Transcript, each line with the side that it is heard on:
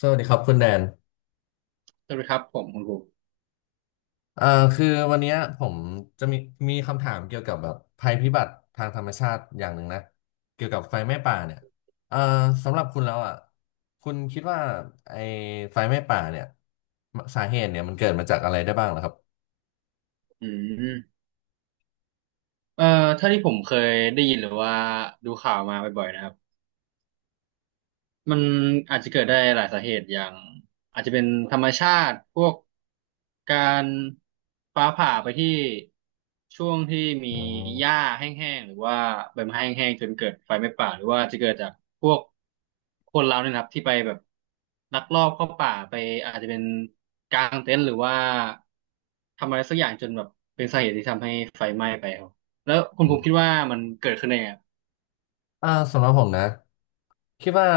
left: สวัสดีครับคุณแดน
right: สวัสดีครับผมคุณครู
left: เอ่อคือวันเนี้ยผมจะมีคำถามเกี่ยวกับแบบภัยพิบัติทางธรรมชาติอย่างหนึ่งนะ เกี่ยวกับไฟไหม้ป่าเนี่ยเอ่อสำหรับคุณแล้วอ่ะคุณคิดว่าไอ้ไฟไหม้ป่าเนี่ยสาเหตุเนี่ยมันเกิดมาจากอะไรได้บ้างเหรอครับ
right: อืมเอ่อถ้าที่ผมเคยได้ยินหรือว่าดูข่าวมาบ่อยๆนะครับ มันอาจจะเกิดได้หลายสาเหตุอย่างอาจจะเป็นธรรมชาติพวกการฟ้าผ่าไปที่ช่วงที่มี
left: อื
right: หญ้า
left: ม
right: แห้งๆหรือว่าใบไม้แห้งๆจนเกิดไฟไหม้ป่าหรือว่าจะเกิดจากพวกคนเราเนี่ยนะครับที่ไปแบบลักลอบเข้าป่าไปอาจจะเป็นกางเต็นท์หรือว่าทำอะไรสักอย่างจนแบบเป็นสาเหตุที่ทำให้ไฟไหม้ไปครับแล้วคุณภูมิคิดว่ามันเกิดขึ้นได้ไงครับ
left: สำหรับผมนะคิดว่า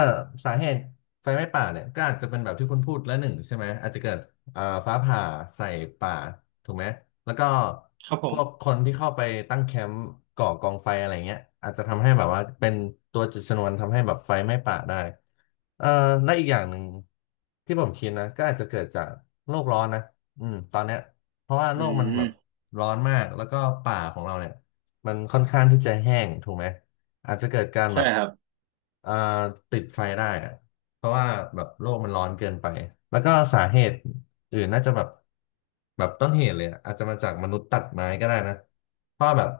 left: สาเหตุไฟไหม้ป่าเนี่ยก็อาจจะเป็นแบบที่คุณพูดและหนึ่งใช่ไหมอาจจะเกิดฟ้าผ่าใส่ป่าถูกไหมแล้วก็
right: ครับผ
left: พ
right: ม
left: วกคนที่เข้าไปตั้งแคมป์ก่อกองไฟอะไรเงี้ยอาจจะทำให้แบบว่าเป็นตัวจุดชนวนทำให้แบบไฟไหม้ป่าได้เอ่อและอีกอย่างหนึ่งที่ผมคิดนะก็อาจจะเกิดจากโลกร้อนนะอืมตอนเนี้ยเพราะว่าโล
right: อื
left: กมันแบบ
right: ม
left: ร้อนมากแล้วก็ป่าของเราเนี่ยมันค่อนข้างที่จะแห้งถูกไหม อาจจะเกิดการแบ
right: ใช่
left: บ
right: ครับ
left: เอ่อติดไฟได้อะเพราะว่าแบบโลกมันร้อนเกินไป แล้วก็สาเหตุอื่นน่าจะแบบต้นเหตุเลยอะอาจจะมาจากมนุษย์ตัดไม้ก็ได้นะเพราะว่าแบบ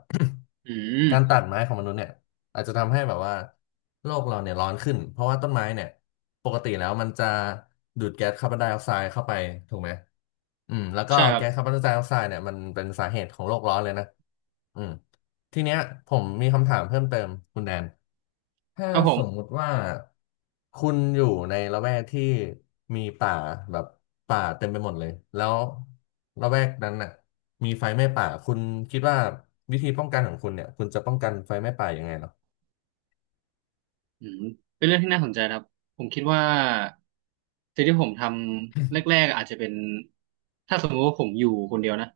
right: อื
left: การตั
right: ม
left: ดไม้ของมนุษย์เนี่ยอาจจะทำให้แบบว่าโลกเราเนี่ยร้อนขึ้นเพราะว่าต้นไม้เนี่ยปกติแล้วมันจะดูดแก๊สคาร์บอนไดออกไซด์เข้าไปถูกไหม อืมแล้วก็
right: ใช่ครั
left: แก๊
right: บ
left: สคาร์บอนไดออกไซด์เนี่ยมันเป็นสาเหตุของโลกร้อนเลยนะอืมทีเนี้ยผมมีคำถามเพิ่มเติมคุณแดนถ้า
right: ครับผ
left: สมมุ
right: ม
left: ติว่าคุณอยู่ในละแวกที่มีป่าแบบป่าเต็มไปหมดเลยแล้วละแวกนั้นน่ะมีไฟไหม้ป่าคุณคิดว่าวิธีป้องกันของคุณเนี่ยคุณจะป้องกันไฟไหม้ป่ายังไงเหรอ
right: อืมเป็นเรื่องที่น่าสนใจนะครับผมคิดว่าสิ่งที่ผมทำแรกๆอาจจะเป็นถ้าสมมติว่าผมอยู่คนเดียวนะ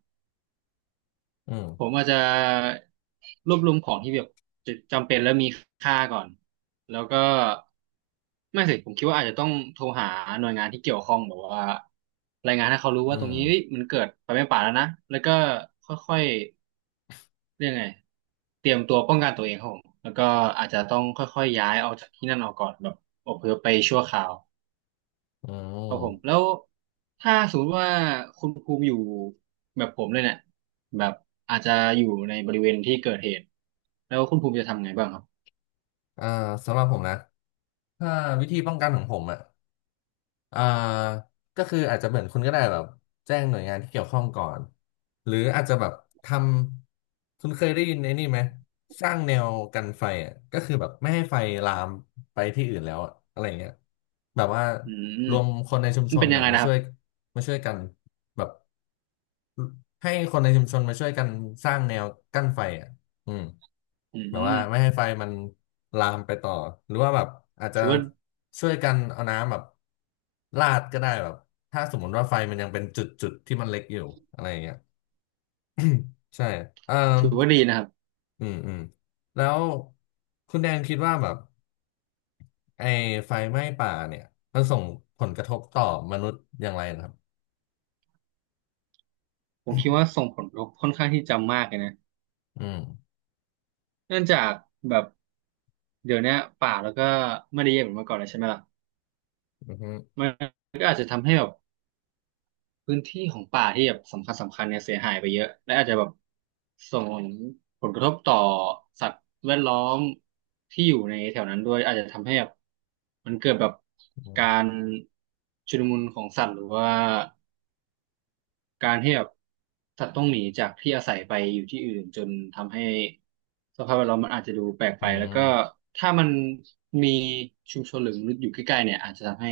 left: อืม
right: ผมอาจจะรวบรวมของที่แบบจำเป็นและมีค่าก่อนแล้วก็ไม่สิผมคิดว่าอาจจะต้องโทรหาหน่วยงานที่เกี่ยวข้องแบบว่ารายงานให้เขารู้
left: อื
right: ว่าตรงนี้เฮ้ย
left: ม
right: มันเกิดไฟไหม้ป่าแล้วนะแล้วก็ค่อยๆ เรียกไงเตรียมตัวป้องกันตัวเองครับผมแล้วก็อาจจะต้องค่อยๆย้ายออกจากที่นั่นออกก่อนแบบอพยพไปชั่วคราว
left: อื
right: ครับผม
left: ม
right: แล้วถ้าสมมติว่าคุณภูมิอยู่แบบผมเลยเนี่ยแบบอาจจะอยู่ในบริเวณที่เกิดเหตุแล้วคุณภูมิจะทำไงบ้างครับ
left: อ่าสำหรับผมนะถ้าวิธีป้องกันของผมอ่ะ อ่าก็คืออาจจะเหมือนคุณก็ได้แบบแจ้งหน่วยงานที่เกี่ยวข้องก่อนหรืออาจจะแบบทำคุณเคยได้ยินไอ้นี่ไหมสร้างแนวกันไฟอ่ะก็คือแบบไม่ให้ไฟลามไปที่อื่นแล้วอะอะไรอย่างเงี้ยแบบว่า
right: อืม
left: รวมคนในชุม
right: มั
left: ช
right: น
left: น
right: เป็นยัง
left: อ่ะ
right: ไง
left: มา
right: นะค
left: ช่
right: รับ
left: วยมาช่วยกันแบบ ให้คนในชุมชนมาช่วยกันสร้างแนวกั้นไฟอ่ะอืม
right: อื
left: แบบว่าไม่
right: ม
left: ให้ไฟมันลามไปต่อ หรือว่าแบบอาจจะ
right: ถือว่า
left: ช่วยกันเอาน้ำแบบลาดก็ได้แบบถ้าสมมติว่าไฟมันยังเป็นจุดจุดที่มันเล็กอยู่อะไรอย่างเงี้ย ใช่เอ่อ
right: ดีนะครับ
left: อืม อืม แล้วคุณแดนคิดว่าแบบไอ้ไฟไหม้ป่าเนี่ยมันส่งผลกระทบต่อมนุษย์อย่างไรนะครับ
right: ผมคิดว่าส่งผลกระทบค่อนข้างที่จะมากเลยนะ
left: อืม
right: เนื่องจากแบบเดี๋ยวเนี้ยป่าแล้วก็ไม่ได้เยอะเหมือนเมื่อก่อนแล้วใช่ไหมล่ะ
left: อืมอฮึ
right: มัน พื้นที่ของป่าที่แบบสำคัญสำคัญเนี่ยเสียหายไปเยอะและอาจจะแบบส่งผลกระทบต่อสัตว์แวดล้อมที่อยู่ในแถวนั้นด้วยอาจจะทำให้แบบมันเกิดแบบ
left: อื
right: การ
left: ม
right: ชุลมุนของสัตว์หรือว่าการที่แบบสัตว์ต้องหนีจากที่อาศัยไปอยู่ที่อื่นจนทำให้สภาพแวดล้อมมันอาจจะดูแปลก
left: อื
right: ไปแล้วก็
left: ม
right: ถ้ามันมีชุมชนหรือมนุษย์อยู่ใกล้ๆเนี่ยอาจจะทำให้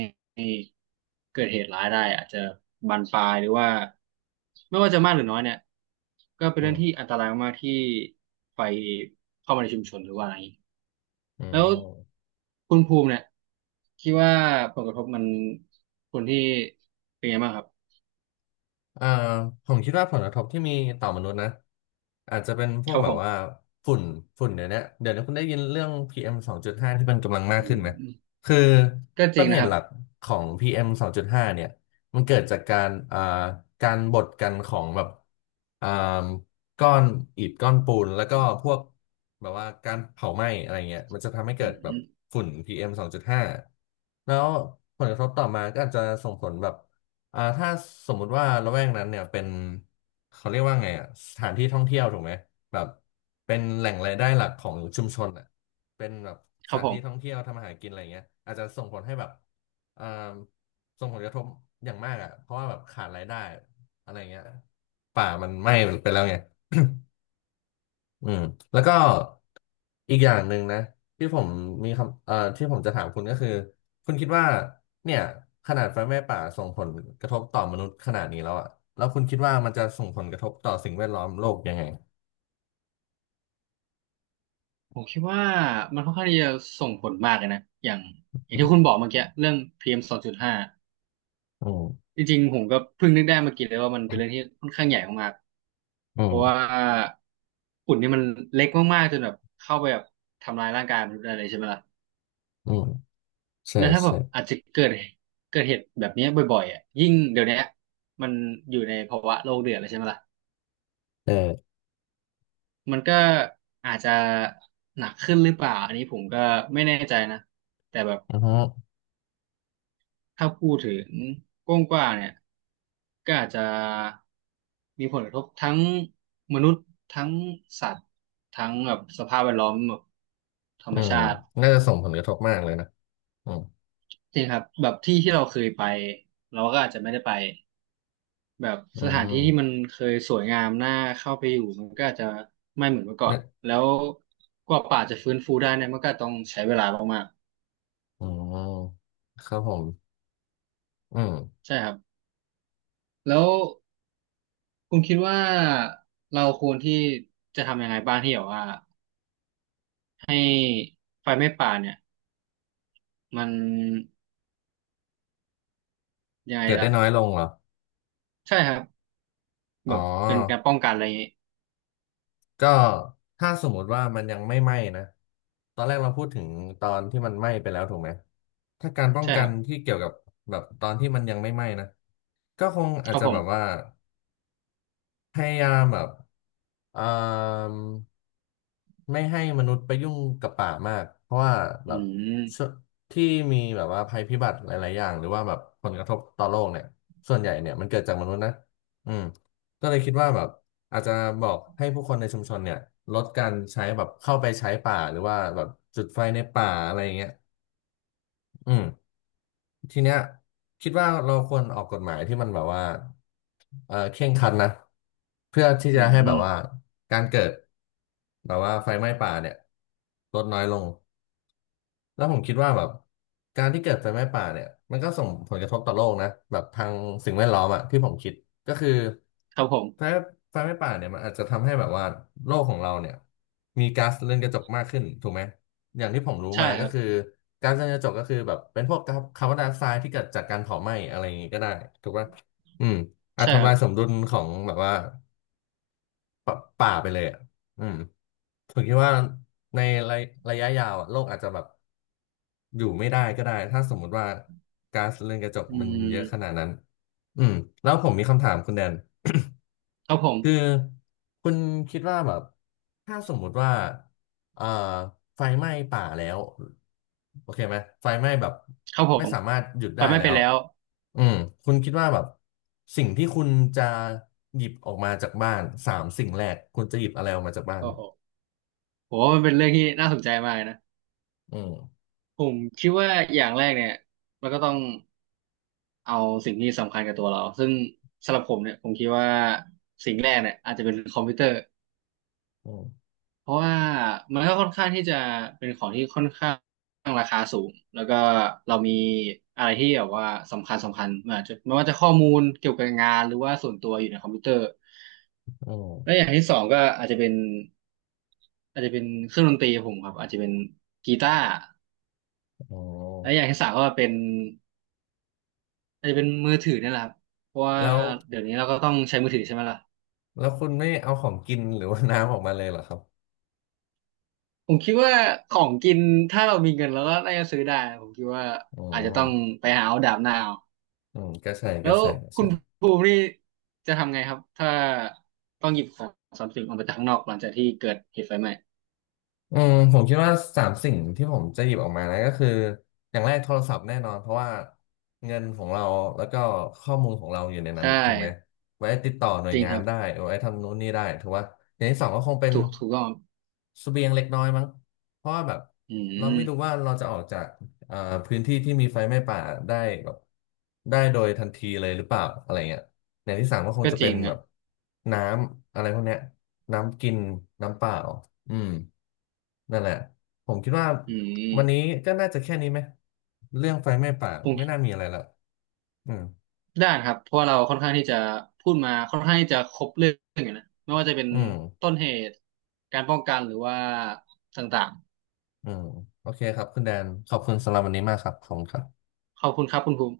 right: เกิดเหตุร้ายได้อาจจะบานปลายหรือว่าไม่ว่าจะมากหรือน้อยเนี่ยก็เป็น
left: อื
right: เรื่อง
left: ม
right: ที่อันตรายมากๆที่ไฟเข้ามาในชุมชนหรือว่าอะไรอย่างนี้
left: อื
right: แล้ว
left: ม
right: คุณภูมิเนี่ยคิดว่าผลกระทบมันคนที่เป็นไงบ้างครับ
left: เอ่อผมคิดว่าผลกระทบที่มีต่อมนุษย์นะอาจจะเป็นพ
right: ค
left: วก
right: รับ
left: แบ
right: ผ
left: บว่า
right: ม
left: ฝุ่นฝุ่นเดี๋ยวนี้คุณได้ยินเรื่อง PM 2.5ที่มันกำลังมา
right: อื
left: กขึ้นไหม
right: ม
left: คือ
right: ก็จ
left: ต้
right: ริ
left: น
right: ง
left: เห
right: นะค
left: ตุ
right: รั
left: ห
right: บ
left: ลักของ PM 2.5เอ็มสองจุดห้าเนี่ยมันเกิดจากการการบดกันของแบบอ่าก้อนอิฐก้อนปูนแล้วก็พวกแบบว่าการเผาไหม้อะไรเงี้ยมันจะทำให้เกิ
right: อื
left: ดแบบ
right: ม
left: ฝุ่น PM 2.5แล้วผลกระทบต่อมาก็อาจจะส่งผลแบบ ถ้าสมมุติว่าละแวกนั้นเนี่ยเป็นเขาเรียกว่าไงอ่ะสถานที่ท่องเที่ยวถูกไหมแบบเป็นแหล่งรายได้หลักของชุมชนอ่ะเป็นแบบส
right: ครับ
left: ถาน
right: ผ
left: ที่ท่อง
right: ม
left: เที่ยวทำอาหารกินอะไรเงี้ยอาจจะส่งผลให้แบบอ่าส่งผลกระทบอย่างมากอ่ะเพราะว่าแบบขาดรายได้อะไรเงี้ยป่ามันไหม้ไปแล้วไง อืมแล้วก็อีกอย่างหนึ่งนะที่ผมมีคำที่ผมจะถามคุณก็คือคุณคิดว่าเนี่ยขนาดไฟไหม้ป่าส่งผลกระทบต่อมนุษย์ขนาดนี้แล้วอะแล้วคุณคิดว่ามันจะส่งผลกระทบต่อสิ่งแวดล้อมโลกยังไง
right: ผมคิดว่ามันค่อนข้างที่จะส่งผลมากเลยนะอย่างที่คุณบอกเมื่อกี้เรื่อง PM 2.5
left: อืม
right: จริงๆผมก็เพิ่งนึกได้เมื่อกี้เลยว่ามันเป็นเรื่องที่ค่อนข้างใหญ่มาก
left: อื
right: ๆเพราะว่า
left: ม
right: ฝุ่นนี่มันเล็กมากๆจนแบบเข้าไปแบบทำลายร่างกายมนุษย์อะไรใช่ไหมล่ะ
left: อืมใช่
right: แล้วถ้าแบ
left: ใช่
right: บอาจจะเกิดเหตุแบบนี้บ่อยๆอ่ะยิ่งเดี๋ยวนี้มันอยู่ในภาวะโลกเดือดเลยใช่ไหมล่ะ
left: เออ
right: มันก็อาจจะหนักขึ้นหรือเปล่าอันนี้ผมก็ไม่แน่ใจนะแต่แบบ
left: อือฮึ
right: ถ้าพูดถึงกว้างกว่าเนี่ยก็อาจจะมีผลกระทบทั้งมนุษย์ทั้งสัตว์ทั้งแบบสภาพแวดล้อมแบบธร
left: อื
right: รม
left: ม
right: ชาติ
left: น่าจะส่งผลกระทบมากเลยนะอืม
right: จริงครับแบบที่ที่เราเคยไปเราก็อาจจะไม่ได้ไปแบบ
left: อื
right: สถานที่ที่มั
left: ม
right: นเคยสวยงามน่าเข้าไปอยู่มันก็อาจจะไม่เหมือนเมื่อก่อ
left: เนี่
right: น
left: ย
right: แล้วกว่าป่าจะฟื้นฟูได้เนี่ยมันก็ต้องใช้เวลามาก
left: อืมครับผมอืม
right: ๆใช่ครับแล้วคุณคิดว่าเราควรที่จะทำยังไงบ้างที่แบบว่า ให้ไฟไหม้ป่าเนี่ยมันยังไง
left: เกิดได้
right: ล่ะ
left: น้อยลงเหรอ
right: ใช่ครับ
left: อ๋
right: แบ
left: อ
right: บเป็นการป้องกันอะไรอย่างงี้
left: ก็ถ้าสมมติว่ามันยังไม่ไหม้นะตอนแรกเราพูดถึงตอนที่มันไหม้ไปแล้วถูกไหมถ้าการป้อง
right: ใช่
left: กั
right: ครั
left: น
right: บ
left: ที่เกี่ยวกับแบบตอนที่มันยังไม่ไหม้นะก็คงอา
right: ค
left: จ
right: รับ
left: จะ
right: ผ
left: แบ
right: ม
left: บว่าพยายามแบบเอ่อ ไม่ให้มนุษย์ไปยุ่งกับป่ามากเพราะว่าแบ
right: อื
left: บช่ว
right: ม
left: ที่มีแบบว่าภัยพิบัติหลายๆอย่างหรือว่าแบบผลกระทบต่อโลกเนี่ยส่วนใหญ่เนี่ยมันเกิดจากมนุษย์นะอืมก็เลยคิดว่าแบบอาจจะบอกให้ผู้คนในชุมชนเนี่ยลดการใช้แบบเข้าไปใช้ป่าหรือว่าแบบจุดไฟในป่าอะไรอย่างเงี้ยอืม ทีเนี้ยคิดว่าเราควรออกกฎหมายที่มันแบบว่าเออเคร่งครัดนะเพื่อที่
right: อื
left: จะ
right: ม
left: ให้
right: อื
left: แบบ
right: ม
left: ว่าการเกิดแบบว่าไฟไหม้ป่าเนี่ยลดน้อยลงแล้วผมคิดว่าแบบการที่เกิดไฟไหม้ป่าเนี่ยมันก็ส่งผลกระทบต่อโลกนะแบบทางสิ่งแวดล้อมอะที่ผมคิดก็คือ
right: ครับผม
left: ไฟไฟไหม่ป่าเนี่ยมันอาจจะทำให้แบบว่าโลกของเราเนี่ยมีก๊าซเรือนกระจกมากขึ้นถูกไหมอย่างที่ผมรู้
right: ใช่
left: มา
right: ค
left: ก็
right: รับ
left: คือก๊าซเรือนกระจกก็คือแบบเป็นพวกาคาร์บอนไดออกไซด์ที่เกิดจากการเผาไหม้อะไรอย่างงี้ก็ได้ถูกป่ะอืมอาจ
right: ใช่ค
left: ทำ
right: รั
left: ลา
right: บ
left: ยสมดุลของแบบว่าปป่าไปเลยอ่ะอืมผมคิดว่าในระระยะยาวอ่ะโลกอาจจะแบบอยู่ไม่ได้ก็ได้ถ้าสมมุติว่าก๊าซเรือนกระจก
right: อื
left: มันเยอะขนา
right: ม
left: ดนั้นอืมแล้วผมมีคำถามคุณแดน
right: ครับผ
left: คือ
right: ม
left: คุณคิดว่าแบบถ้าสมมุติว่าเอ่อไฟไหม้ป่าแล้วโอเคไหมไฟไหม้แบบ
right: ครับผ
left: ไม่
right: ม
left: สามารถหยุด
right: ไฟ
left: ได้
right: ไม้
left: แล้
right: ไปน
left: ว
right: แล้ว
left: อืมคุณคิดว่าแบบสิ่งที่คุณจะหยิบออกมาจากบ้านสามสิ่งแรกคุณจะหยิบอะไรออกมาจากบ้าน
right: โอ้โหผมว่ามันเป็นเรื่องที่น่าสนใจมากนะ
left: อืม
right: ผมคิดว่าอย่างแรกเนี่ยเราก็ต้องเอาสิ่งที่สำคัญกับตัวเราซึ่งสำหรับผมเนี่ยผมคิดว่าสิ่งแรกเนี่ยอาจจะเป็นคอมพิวเตอร์
left: อืม
right: เพราะว่ามันก็ค่อนข้างที่จะเป็นของที่ค่อนข้าง แล้วก็เรามีอะไรที่แบบว่าสำคัญสำคัญมันอาจจะไม่ว่าจะข้อมูลเกี่ยวกับงานหรือว่าส่วนตัวอยู่ในคอมพิวเตอร์
left: อื
right: แล้วอ
left: ม
right: ย่างที่สองก็อาจจะเป็นอาจจะเป็นเครื่องดนตรีของผมครับอาจจะเป็นกีตาร์
left: อ๋อ
right: แล้วอย่างที่สามก็เป็นอาจจะเป็นมือถือเนี่ยแหละครับเพราะว่า
left: แล้ว
right: เดี๋ยวนี้เราก็ต้องใช้มือถือใช่ไหมล่ะ
left: แล้วคุณไม่เอาของกินหรือว่าน้ำออกมาเลยเหรอครับ
right: ผมคิดว่าของกินถ้าเรามีเงินเราก็น่าจะซื้อได้ผมคิดว่า
left: อื
right: อาจจะต้อง
left: ม
right: ไปหาเอาดาบหน้าเอา
left: อืมก็ใช่
right: แล้
left: ก็
right: ว
left: ใช่ก็
right: คุ
left: ใช่
right: ณภูมินี่จะทำไงครับถ้าต้องหยิบของทรัพย์สินออกมาจากข้างนอกหลังจากที่เกิดเหตุไฟไหม้
left: อืมผมคิดว่าสามสิ่งที่ผมจะหยิบออกมานะก็คืออย่างแรกโทรศัพท์แน่นอนเพราะว่าเงินของเราแล้วก็ข้อมูลของเราอยู่ในนั้
right: ใช่
left: นถูกไหมไว้ติดต่อหน่ว
right: จ
left: ย
right: ริง
left: งา
right: ค
left: น
right: รับ
left: ได้ไว้ทำนู้นนี่ได้ถือว่าอย่างที่สองก็คงเป็น
right: ถูกต้องครับ
left: เสบียงเล็กน้อยมั้งเพราะว่าแบบ
right: อื
left: เราไม่รู้
right: ม
left: ว่าเราจะออกจากเอ่อพื้นที่ที่มีไฟไหม้ป่าได้แบบได้โดยทันทีเลยหรือเปล่าอะไรเงี้ยอย่างที่สามก็คง
right: ก็
left: จะ
right: จ
left: เป็
right: ริ
left: น
right: ง
left: แบ
right: นะ
left: บน้ำอะไรพวกเนี้ยน้ำกินน้ำเปล่า อืมนั่นแหละผมคิดว่า
right: อื
left: วันนี้
right: ม
left: ก็น่าจะแค่นี้ไหมเรื่องไฟไหม้ป่า
right: ผ
left: ไม่น่า
right: ม
left: มีอะไรละอืม
right: ได้านครับเพราะว่าเราค่อนข้างที่จะพูดมาค่อนข้างที่จะครบเรื่องอยู่นะไม่ว่าจะเป็น
left: อืม
right: ต้นเหตุการป้องกันหรือว่าต่าง
left: อืมโอเคครับคุณแดนขอบคุณสำหรับวันนี้มากครับขอบคุณครับ
right: ๆขอบคุณครับคุณภูมิ